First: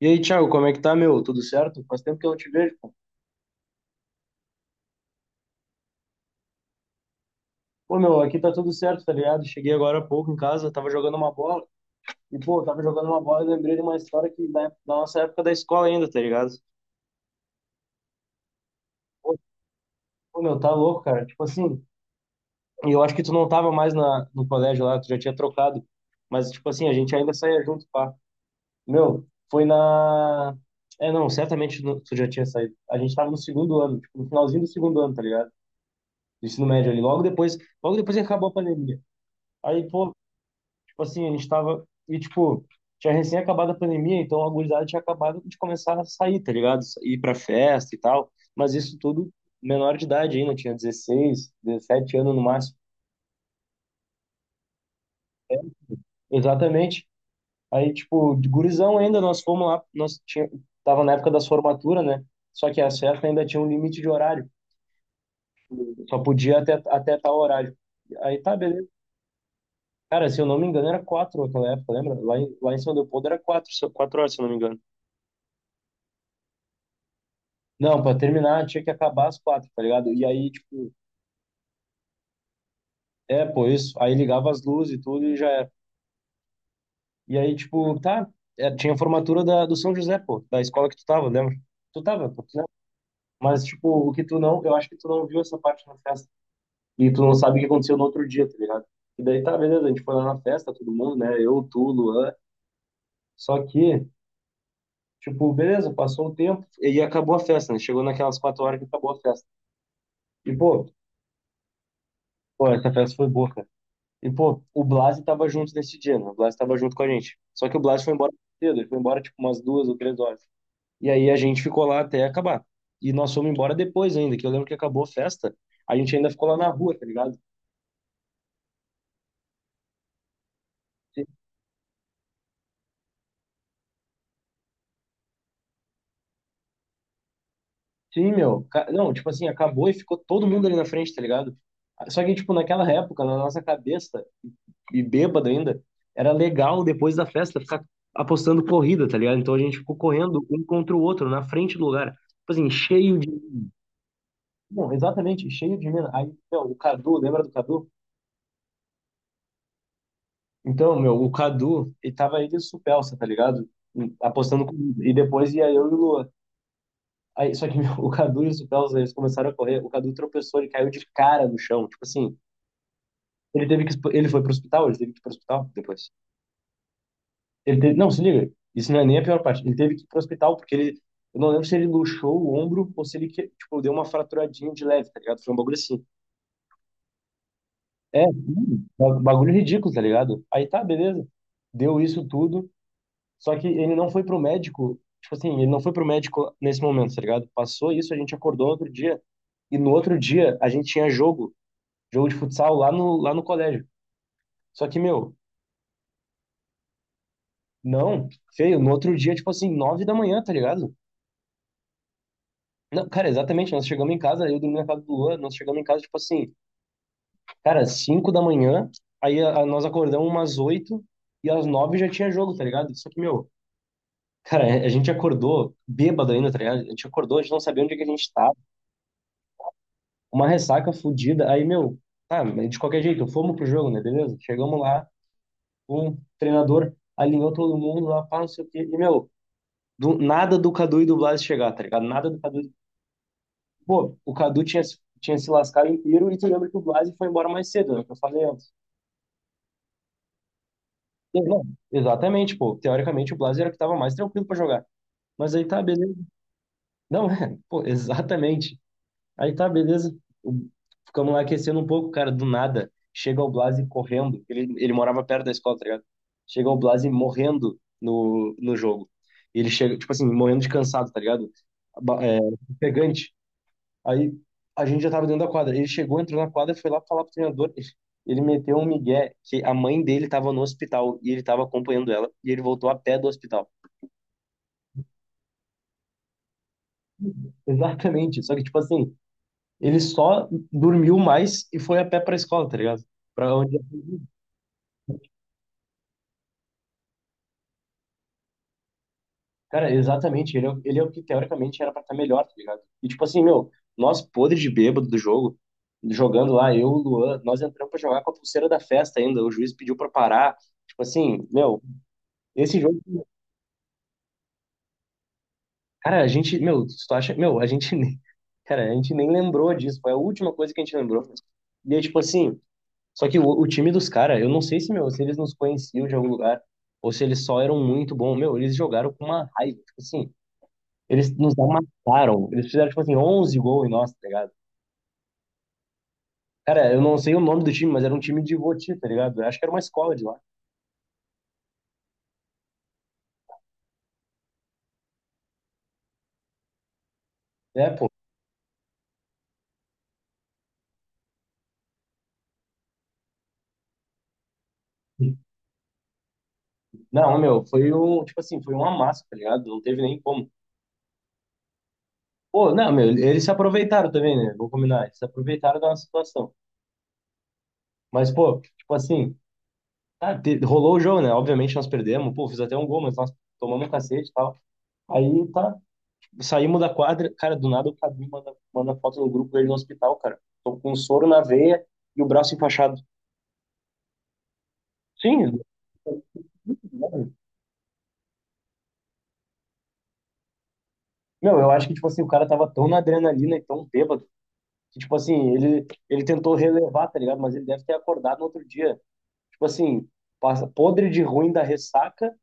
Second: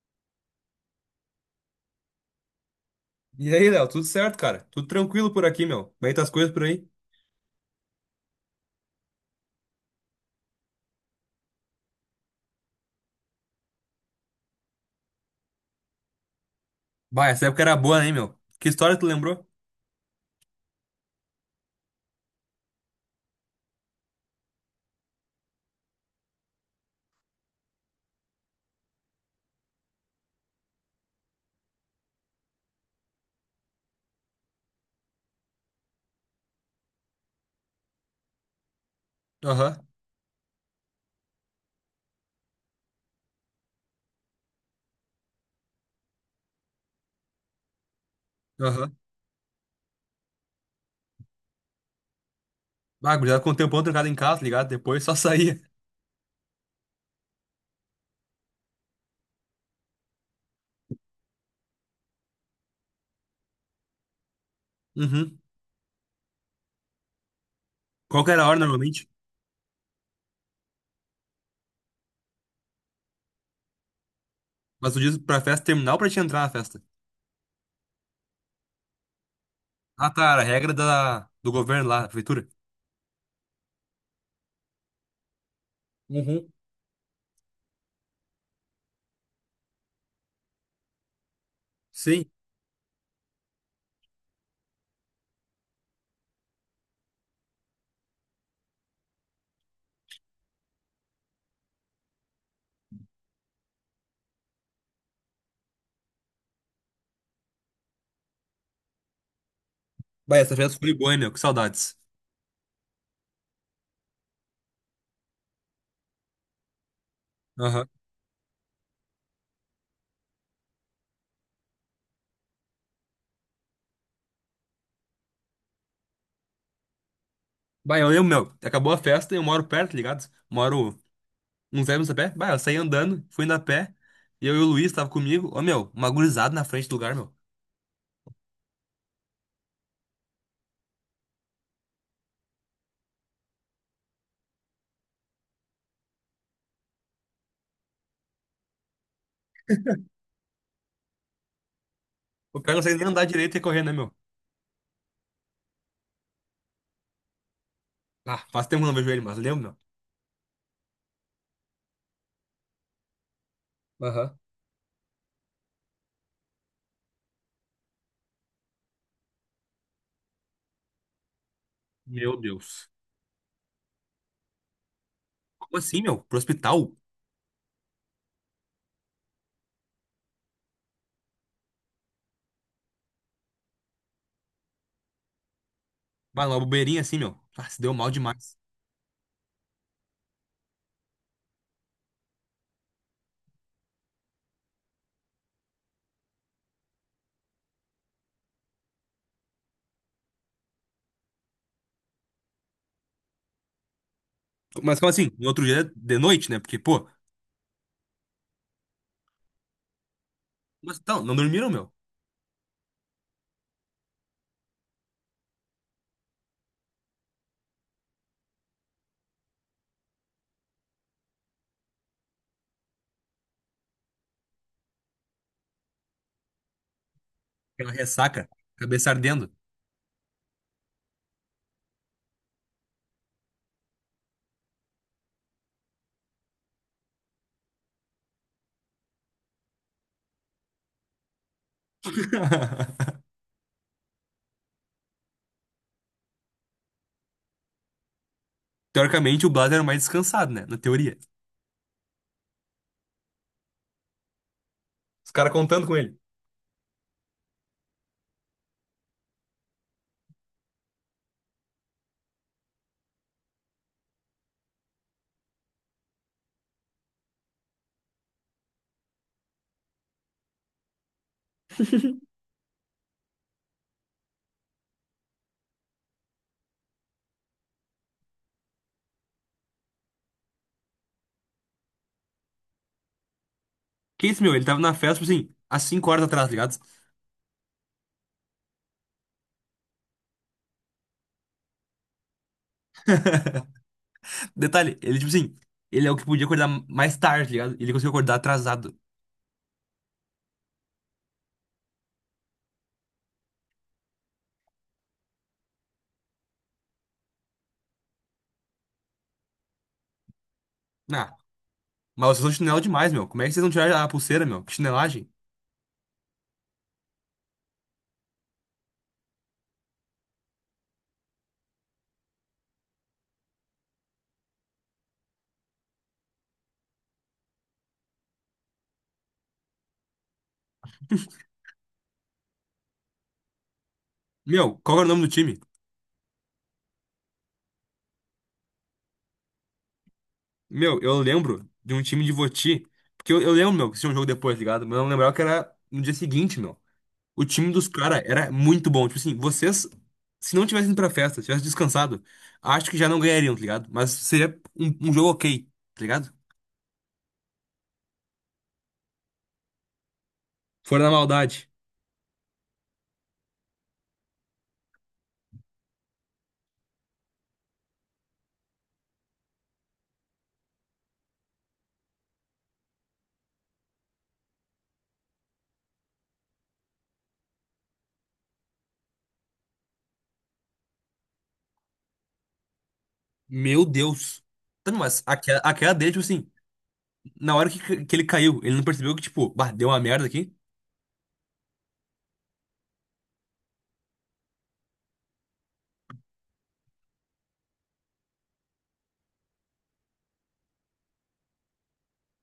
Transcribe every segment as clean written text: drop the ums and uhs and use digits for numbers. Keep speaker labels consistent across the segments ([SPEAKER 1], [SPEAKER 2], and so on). [SPEAKER 1] E aí, Thiago, como é que tá, meu? Tudo certo? Faz tempo que eu não te vejo, pô.
[SPEAKER 2] E aí, Léo, tudo certo, cara? Tudo tranquilo por aqui, meu. Como é que tá as coisas por aí?
[SPEAKER 1] Pô, meu, aqui tá tudo certo, tá ligado? Cheguei agora há pouco em casa, tava jogando uma bola. E, pô, tava jogando uma bola e lembrei de uma história da nossa época da escola ainda, tá ligado?
[SPEAKER 2] Bah, essa época era boa, hein, meu? Que história tu
[SPEAKER 1] Pô,
[SPEAKER 2] lembrou?
[SPEAKER 1] pô, meu, tá louco, cara. Tipo assim, e eu acho que tu não tava mais no colégio lá, tu já tinha trocado. Mas, tipo assim, a gente ainda saía junto, pá. Meu, foi na... É, não, certamente tu já tinha saído. A gente tava no segundo ano, tipo, no finalzinho do segundo ano, tá ligado? Do ensino médio ali. Logo depois que acabou a pandemia.
[SPEAKER 2] Aham,
[SPEAKER 1] Aí, pô, tipo assim, a gente tava. E, tipo, tinha recém acabado a pandemia, então a gurizada tinha acabado de começar a sair, tá ligado? Ir pra festa e tal. Mas
[SPEAKER 2] aham.
[SPEAKER 1] isso tudo menor de idade ainda, tinha 16 17 anos no máximo.
[SPEAKER 2] Bah, gurizada com o tempão trancado em casa, tá ligado? Depois só saía.
[SPEAKER 1] Exatamente. Aí, tipo, de gurizão ainda, nós fomos lá, tava na época das formaturas, né? Só que a festa ainda tinha um limite de horário,
[SPEAKER 2] Uhum.
[SPEAKER 1] só podia até tal horário.
[SPEAKER 2] Qual que
[SPEAKER 1] Aí
[SPEAKER 2] era a
[SPEAKER 1] tá,
[SPEAKER 2] hora
[SPEAKER 1] beleza.
[SPEAKER 2] normalmente?
[SPEAKER 1] Cara, se eu não me engano, era quatro naquela época, lembra? Lá em São Leopoldo era 4 horas, se eu não me engano.
[SPEAKER 2] Mas tu diz pra festa terminar ou pra te entrar na festa?
[SPEAKER 1] Não, pra terminar tinha que acabar às 4, tá
[SPEAKER 2] Ah,
[SPEAKER 1] ligado? E
[SPEAKER 2] tá, era a
[SPEAKER 1] aí,
[SPEAKER 2] regra
[SPEAKER 1] tipo,
[SPEAKER 2] da, do governo lá, da prefeitura.
[SPEAKER 1] é, pô, isso. Aí ligava as luzes e tudo e já era.
[SPEAKER 2] Uhum.
[SPEAKER 1] E aí, tipo, tá. É, tinha a formatura do São José, pô, da escola que tu tava, lembra? Tu tava,
[SPEAKER 2] Sim.
[SPEAKER 1] pô, tu lembra? Mas, tipo, o que tu não. Eu acho que tu não viu essa parte na festa. E tu não sabe o que aconteceu no outro dia, tá ligado? E daí tá, beleza, a gente foi lá na festa, todo mundo, né? Eu, tu, Luan. Só que, tipo, beleza, passou um tempo e acabou a festa, né? Chegou naquelas 4 horas que acabou a festa.
[SPEAKER 2] Bah, essa
[SPEAKER 1] E,
[SPEAKER 2] festa
[SPEAKER 1] pô,
[SPEAKER 2] foi boa, hein, meu? Que saudades.
[SPEAKER 1] essa festa foi boa, cara. E, pô, o Blas tava junto nesse dia, né? O Blas tava junto com a gente. Só que o
[SPEAKER 2] Aham.
[SPEAKER 1] Blas foi embora cedo, ele foi embora tipo umas 2 ou 3 horas. E aí a gente ficou lá até acabar. E nós fomos embora depois ainda, que eu lembro que acabou a festa, a gente ainda ficou lá na rua, tá ligado?
[SPEAKER 2] Bah, eu lembro, meu. Acabou a festa e eu moro perto, tá ligado? Moro uns 10 minutos a pé. Bah, eu saí andando, fui indo a pé. E eu e o Luiz tava comigo. Ô, meu, uma gurizada na frente do lugar, meu.
[SPEAKER 1] Sim, meu. Não, tipo assim, acabou e ficou todo mundo ali na frente, tá ligado? Só que, tipo, naquela época, na nossa cabeça, e bêbado ainda, era legal depois da festa ficar apostando corrida, tá ligado? Então a gente ficou correndo um contra o outro na frente do lugar. Tipo
[SPEAKER 2] O
[SPEAKER 1] assim,
[SPEAKER 2] cara não consegue nem
[SPEAKER 1] cheio
[SPEAKER 2] andar
[SPEAKER 1] de
[SPEAKER 2] direito e correr, né, meu?
[SPEAKER 1] Não, exatamente, cheio de mina. Aí, meu, o Cadu, lembra do Cadu?
[SPEAKER 2] Ah, faz tempo que eu não vejo ele, mas lembro,
[SPEAKER 1] Então, meu, o Cadu, ele tava ele e o Supelsa, tá ligado?
[SPEAKER 2] meu. Aham.
[SPEAKER 1] Apostando comigo. E depois ia eu e o Lua. Aí, só que, meu, o Cadu e o Supelsa, eles começaram a correr. O Cadu tropeçou, ele caiu de cara no chão. Tipo
[SPEAKER 2] Meu
[SPEAKER 1] assim,
[SPEAKER 2] Deus.
[SPEAKER 1] ele teve que. Ele foi pro hospital, ele teve que ir pro hospital
[SPEAKER 2] Como assim,
[SPEAKER 1] depois.
[SPEAKER 2] meu? Pro hospital?
[SPEAKER 1] Não, se liga, isso não é nem a pior parte. Ele teve que ir pro hospital porque ele. Eu não lembro se ele luxou o ombro ou se ele, que- tipo, deu uma fraturadinha de leve, tá ligado? Foi um bagulho assim.
[SPEAKER 2] Bah, numa bobeirinha assim, meu. Ah, se deu mal
[SPEAKER 1] É,
[SPEAKER 2] demais.
[SPEAKER 1] sim, bagulho ridículo, tá ligado? Aí tá, beleza. Deu isso tudo, só que ele não foi pro médico, tipo assim, ele não foi pro médico nesse momento, tá ligado? Passou isso, a gente acordou outro dia, e no outro dia a gente tinha jogo, jogo de futsal lá no colégio. Só que,
[SPEAKER 2] Mas como assim?
[SPEAKER 1] meu,
[SPEAKER 2] No outro dia, de noite, né? Porque, pô,
[SPEAKER 1] não, feio, no outro dia, tipo assim, 9 da manhã, tá ligado?
[SPEAKER 2] mas então, não dormiram, meu.
[SPEAKER 1] Não, cara, exatamente, nós chegamos em casa, eu dormi na casa do Luan, nós chegamos em casa, tipo assim, cara, 5 da manhã, aí nós acordamos umas 8, e às 9 já tinha jogo, tá ligado? Só que, meu, cara, é, a gente acordou bêbado ainda, tá ligado? A gente acordou, a gente não sabia
[SPEAKER 2] Aquela
[SPEAKER 1] onde é que a gente
[SPEAKER 2] ressaca,
[SPEAKER 1] tava.
[SPEAKER 2] cabeça ardendo.
[SPEAKER 1] Uma ressaca fodida. Aí, meu, tá, mas de qualquer jeito, fomos pro jogo, né? Beleza? Chegamos lá, o treinador alinhou todo mundo lá, pá, não sei o quê. E, meu, nada do Cadu e do Blas chegar, tá ligado? Nada do Cadu. Pô, o Cadu tinha, tinha se lascado inteiro e tu lembra que o Blas foi embora mais cedo, né? Que eu falei antes.
[SPEAKER 2] Teoricamente, o Blas era o mais descansado, né? Na teoria.
[SPEAKER 1] E, não, exatamente, pô. Teoricamente, o Blas era o que tava mais tranquilo pra jogar.
[SPEAKER 2] Os caras
[SPEAKER 1] Mas aí tá,
[SPEAKER 2] contando com
[SPEAKER 1] beleza.
[SPEAKER 2] ele.
[SPEAKER 1] Não, é, pô, exatamente. Aí tá, beleza. O- Ficamos lá aquecendo um pouco, cara, do nada. Chega o Blasi correndo. Ele morava perto da escola, tá ligado? Chega o Blasi morrendo no jogo. E ele chega, tipo assim, morrendo de cansado, tá ligado? É, pegante. Aí a gente já tava dentro da quadra. Ele chegou, entrou na quadra, foi lá falar pro treinador. Ele meteu um migué que a mãe dele tava no hospital e ele tava acompanhando ela. E ele voltou a pé do hospital.
[SPEAKER 2] Que isso, meu? Ele tava na festa, tipo assim, às 5 horas atrás, tá ligado?
[SPEAKER 1] Exatamente. Só que, tipo assim, ele só dormiu mais e foi a pé pra escola, tá ligado? Pra onde
[SPEAKER 2] Detalhe, ele, tipo assim, ele é o que podia acordar mais tarde, tá ligado? Ele conseguiu acordar atrasado.
[SPEAKER 1] Cara, exatamente. Ele é o que teoricamente era pra estar melhor, tá ligado? E tipo assim, meu, nós podres de bêbado do jogo, jogando lá, eu, o Luan, nós entramos pra jogar com a pulseira da festa ainda. O juiz pediu pra parar. Tipo
[SPEAKER 2] Ah,
[SPEAKER 1] assim, meu,
[SPEAKER 2] mas vocês são
[SPEAKER 1] esse
[SPEAKER 2] chinelo
[SPEAKER 1] jogo.
[SPEAKER 2] demais, meu. Como é que vocês não tiraram a pulseira, meu? Que chinelagem.
[SPEAKER 1] Cara, a gente, meu, se tu acha. Meu, a gente nem. Cara, a gente nem lembrou disso. Foi a última coisa que a gente lembrou. E aí, tipo assim, só que o time dos caras, eu não sei se, meu, se eles nos conheciam de algum lugar, ou se eles só eram muito bons. Meu, eles jogaram com uma raiva. Tipo assim. Eles nos amassaram. Eles fizeram, tipo assim, 11 gols em nós, tá ligado?
[SPEAKER 2] Meu, qual era o nome do time?
[SPEAKER 1] Cara, eu não sei o nome do time, mas era um time de Voti, tá ligado? Eu acho que era uma escola de lá.
[SPEAKER 2] Meu, eu lembro de um time de Voti. Porque eu lembro, meu, que tinha um jogo depois, tá ligado? Mas eu não lembrava que era no dia seguinte, meu. O time dos
[SPEAKER 1] É, pô.
[SPEAKER 2] caras era muito bom. Tipo assim, vocês, se não tivessem ido pra festa, tivessem descansado, acho que já não ganhariam, tá ligado? Mas seria um, um jogo ok, tá ligado?
[SPEAKER 1] Não, meu, foi um, tipo assim, foi um amasso, tá ligado? Não teve nem como.
[SPEAKER 2] Fora da maldade.
[SPEAKER 1] Pô, não, meu, eles se aproveitaram também, né? Vou combinar, eles se aproveitaram da nossa situação. Mas, pô, tipo assim, tá, rolou o jogo, né? Obviamente nós perdemos, pô, fiz até um gol, mas nós tomamos um cacete e tal. Aí tá, saímos da quadra, cara, do nada o Cadu manda foto no grupo dele no hospital, cara. Tô com um soro na veia e o braço enfaixado.
[SPEAKER 2] Meu Deus. Tá, mas aquela,
[SPEAKER 1] Sim.
[SPEAKER 2] aquela dele, tipo assim. Na hora que ele caiu, ele não percebeu que, tipo, bah, deu uma merda aqui.
[SPEAKER 1] Meu, eu acho que, tipo assim, o cara tava tão na adrenalina e tão bêbado que, tipo assim, ele tentou relevar, tá ligado? Mas ele deve ter acordado no outro dia. Tipo assim, passa podre de ruim da ressaca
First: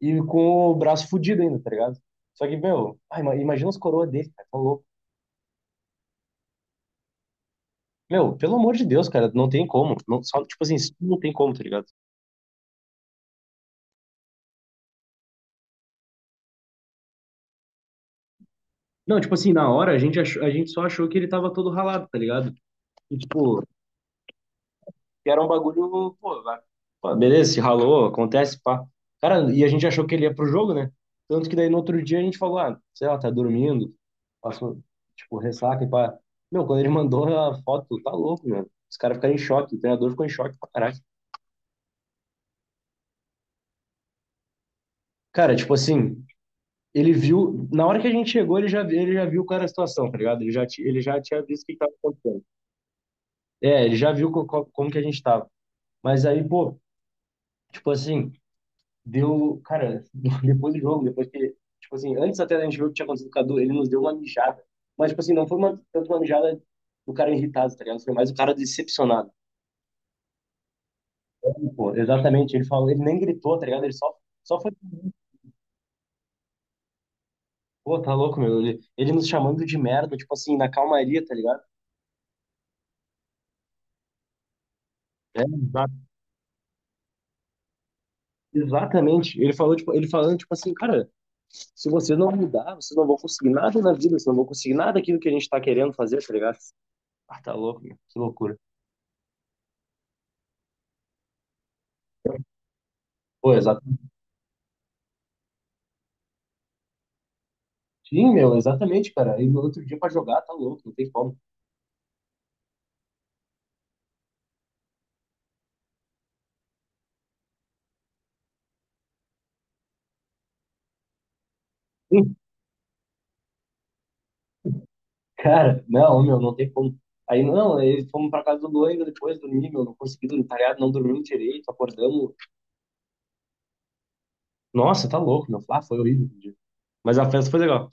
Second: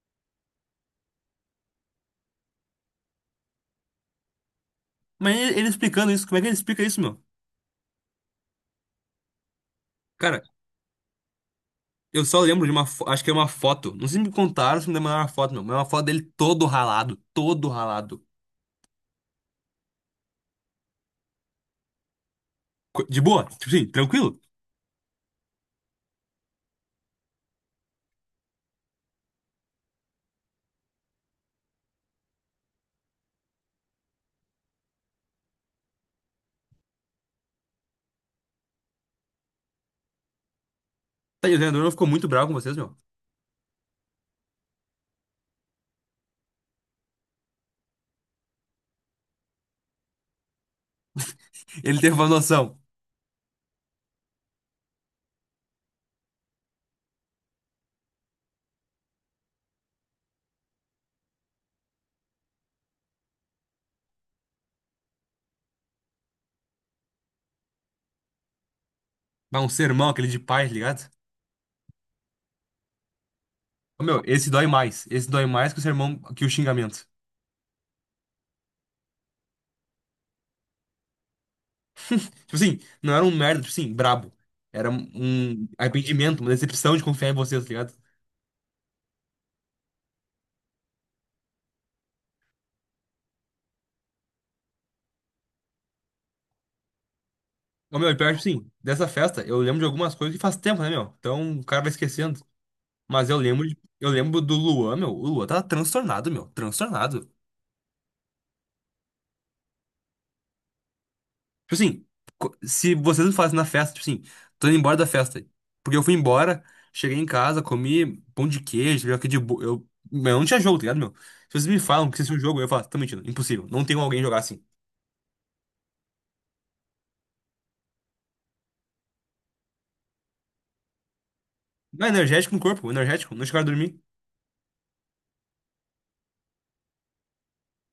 [SPEAKER 1] e com o braço fudido ainda, tá ligado? Só que, meu, ai, imagina os coroas dele, cara, tá louco.
[SPEAKER 2] Mas ele explicando isso, como é que ele explica isso, meu?
[SPEAKER 1] Meu, pelo amor de Deus, cara, não tem como. Não, só,
[SPEAKER 2] Cara,
[SPEAKER 1] tipo assim, isso não tem como, tá ligado?
[SPEAKER 2] eu só lembro de uma, fo- acho que é uma foto. Não sei se me contaram, se me mandaram uma foto, meu. Mas é uma foto dele todo ralado, todo ralado.
[SPEAKER 1] Não, tipo assim, na hora a gente, a gente só achou que ele tava todo ralado, tá ligado?
[SPEAKER 2] Co-
[SPEAKER 1] E,
[SPEAKER 2] De boa,
[SPEAKER 1] tipo,
[SPEAKER 2] tipo assim, tranquilo.
[SPEAKER 1] que era um bagulho, pô, pô, beleza, se ralou, acontece, pá. Cara, e a gente achou que ele ia pro jogo, né? Tanto que daí no outro dia a gente falou, ah, sei lá, tá dormindo, passou, tipo, ressaca e pá. Meu, quando ele mandou a foto, tá louco, meu. Os caras ficaram em choque, o treinador ficou em choque pra caralho.
[SPEAKER 2] Tá, e o treinador não ficou muito bravo com vocês, meu.
[SPEAKER 1] Cara, tipo assim, ele viu, na hora que a gente chegou, ele já viu qual era a situação, tá ligado? Ele já, ele já tinha visto o que tava
[SPEAKER 2] Ele teve uma
[SPEAKER 1] acontecendo.
[SPEAKER 2] noção.
[SPEAKER 1] É, ele já viu como que a gente tava. Mas aí, pô, tipo assim, deu. Cara, depois do jogo, depois que. Tipo assim, antes até da gente ver o que tinha acontecido com o Cadu, ele nos deu uma mijada. Mas, tipo assim, não foi uma, tanto uma mijada do cara irritado, tá ligado? Foi mais o cara decepcionado.
[SPEAKER 2] Bah, um sermão, aquele de paz, tá ligado?
[SPEAKER 1] Pô, exatamente, ele falou, ele nem gritou, tá ligado?
[SPEAKER 2] Ô, meu, esse
[SPEAKER 1] Só
[SPEAKER 2] dói
[SPEAKER 1] foi.
[SPEAKER 2] mais. Esse dói mais que o sermão, que o xingamento.
[SPEAKER 1] Pô, tá louco, meu. Ele nos chamando de merda, tipo assim, na calmaria, tá ligado?
[SPEAKER 2] Tipo assim, não era um merda, tipo assim, brabo. Era um
[SPEAKER 1] É,
[SPEAKER 2] um arrependimento, uma decepção de confiar em vocês, tá ligado?
[SPEAKER 1] exatamente. Ele falou, tipo, ele falando, tipo assim, cara, se vocês não mudar, vocês não vão conseguir nada na vida, vocês não vão conseguir nada daquilo que a gente tá querendo fazer, tá ligado? Ah, tá louco, meu.
[SPEAKER 2] Ô, meu, e
[SPEAKER 1] Que
[SPEAKER 2] pior, que,
[SPEAKER 1] loucura.
[SPEAKER 2] sim, dessa festa, eu lembro de algumas coisas que faz tempo, né, meu? Então o cara vai esquecendo. Mas eu
[SPEAKER 1] Pô,
[SPEAKER 2] lembro, de-
[SPEAKER 1] exato.
[SPEAKER 2] eu lembro do Luan, meu. O Luan tava transtornado, meu. Transtornado.
[SPEAKER 1] Sim, meu, exatamente, cara. Aí no outro dia pra jogar, tá louco, não tem como.
[SPEAKER 2] Tipo assim, co- se vocês não fazem na festa, tipo assim, tô indo embora da festa. Porque eu fui embora, cheguei em casa, comi pão de queijo, aqui de bo... eu, meu, eu não tinha jogo, tá ligado, meu? Se vocês me falam que vocês
[SPEAKER 1] Sim,
[SPEAKER 2] tinham jogo, eu falo, tô mentindo, impossível. Não tem como alguém jogar assim.
[SPEAKER 1] cara, não, meu, não tem como. Aí, não, aí fomos pra casa do Luan ainda depois dormir, meu, não consegui dormir, tá ligado? Não dormimos direito,
[SPEAKER 2] Não, é
[SPEAKER 1] acordamos.
[SPEAKER 2] energético no corpo, energético, não chegaram a dormir.
[SPEAKER 1] Nossa, tá louco, meu. Ah, foi horrível o dia. Mas a festa foi legal.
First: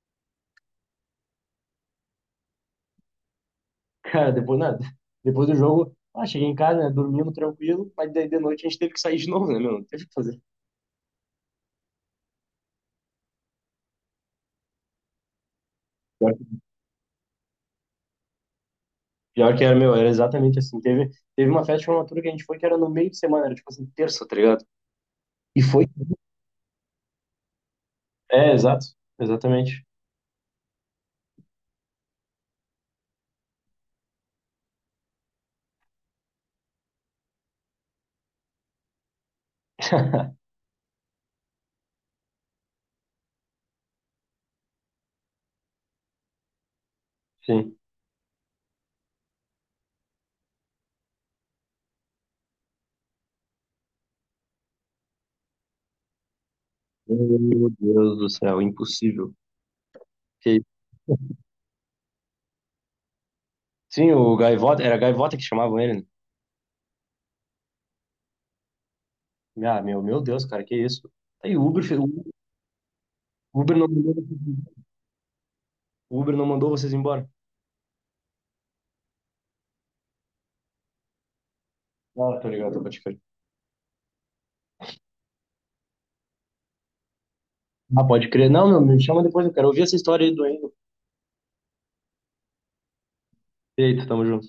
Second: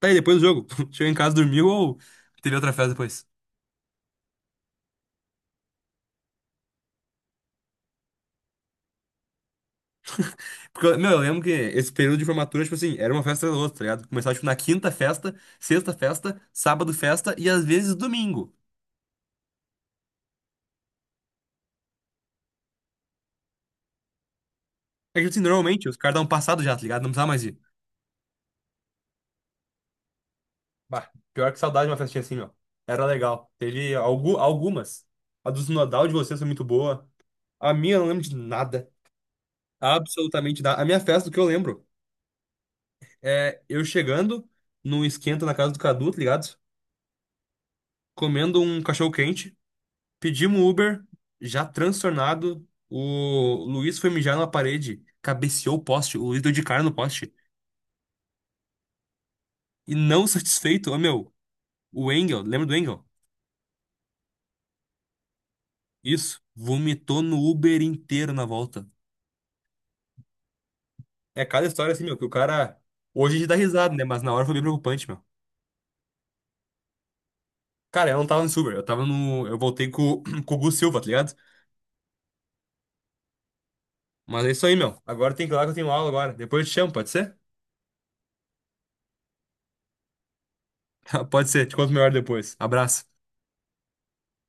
[SPEAKER 2] Tá aí, depois do jogo. Chegou em casa, dormiu ou teve outra festa depois?
[SPEAKER 1] Cara, depois, nada. Depois do jogo, ah, cheguei em casa, né, dormimos tranquilo, mas daí de noite a gente teve que sair de novo, né, meu? Não teve o que fazer.
[SPEAKER 2] Porque, eu- meu, eu lembro que esse período de formatura, tipo assim, era uma festa atrás da outra, tá ligado? Começava, tipo, na quinta festa, sexta
[SPEAKER 1] Pior
[SPEAKER 2] festa,
[SPEAKER 1] que
[SPEAKER 2] sábado festa e às vezes domingo.
[SPEAKER 1] pior que era, meu, era exatamente assim. Teve uma festa de formatura que a gente foi que era no meio de semana, era tipo assim, terça, tá ligado?
[SPEAKER 2] É que, tipo assim,
[SPEAKER 1] E foi
[SPEAKER 2] normalmente os caras dão um passado já, tá ligado? Não precisava mais ir.
[SPEAKER 1] É, exato. Exatamente.
[SPEAKER 2] Bah, pior que saudade de uma festinha assim, meu. Era legal. Teve algu algumas. A do Sinodal de vocês foi muito boa. A minha eu não lembro de nada. Absolutamente nada. A minha festa, o que eu lembro, é eu chegando num esquenta na casa do Cadu, tá ligado?
[SPEAKER 1] Sim.
[SPEAKER 2] Comendo um cachorro quente. Pedimos um Uber, já transtornado. O Luiz foi mijar na parede, cabeceou o poste, o Luiz deu de cara no poste.
[SPEAKER 1] Meu Deus do céu, impossível.
[SPEAKER 2] E não
[SPEAKER 1] Que-
[SPEAKER 2] satisfeito, ô meu, o Engel, lembra do Engel?
[SPEAKER 1] Sim, o Gaivota, era Gaivota que chamavam ele,
[SPEAKER 2] Isso, vomitou no Uber inteiro na volta.
[SPEAKER 1] né? Ah, meu Deus, cara, que isso?
[SPEAKER 2] É
[SPEAKER 1] Tá Aí o
[SPEAKER 2] cada
[SPEAKER 1] Uber,
[SPEAKER 2] história assim,
[SPEAKER 1] o
[SPEAKER 2] meu, que o cara. Hoje a gente dá
[SPEAKER 1] Uber não
[SPEAKER 2] risada, né?
[SPEAKER 1] mandou,
[SPEAKER 2] Mas na hora foi bem preocupante, meu.
[SPEAKER 1] o Uber não mandou vocês embora.
[SPEAKER 2] Cara, eu não tava no Uber, eu tava no. Eu voltei com, com o Gu Silva, tá ligado?
[SPEAKER 1] Ah, tô ligado, pode crer.
[SPEAKER 2] Mas é isso aí, meu. Agora tem que ir lá que eu tenho aula agora. Depois eu te chamo, pode ser?
[SPEAKER 1] Ah, pode crer. Não, meu, me chama depois, eu quero ouvir essa história aí do Endo.
[SPEAKER 2] Pode ser, te conto melhor depois. Abraço.
[SPEAKER 1] Eita, tamo junto.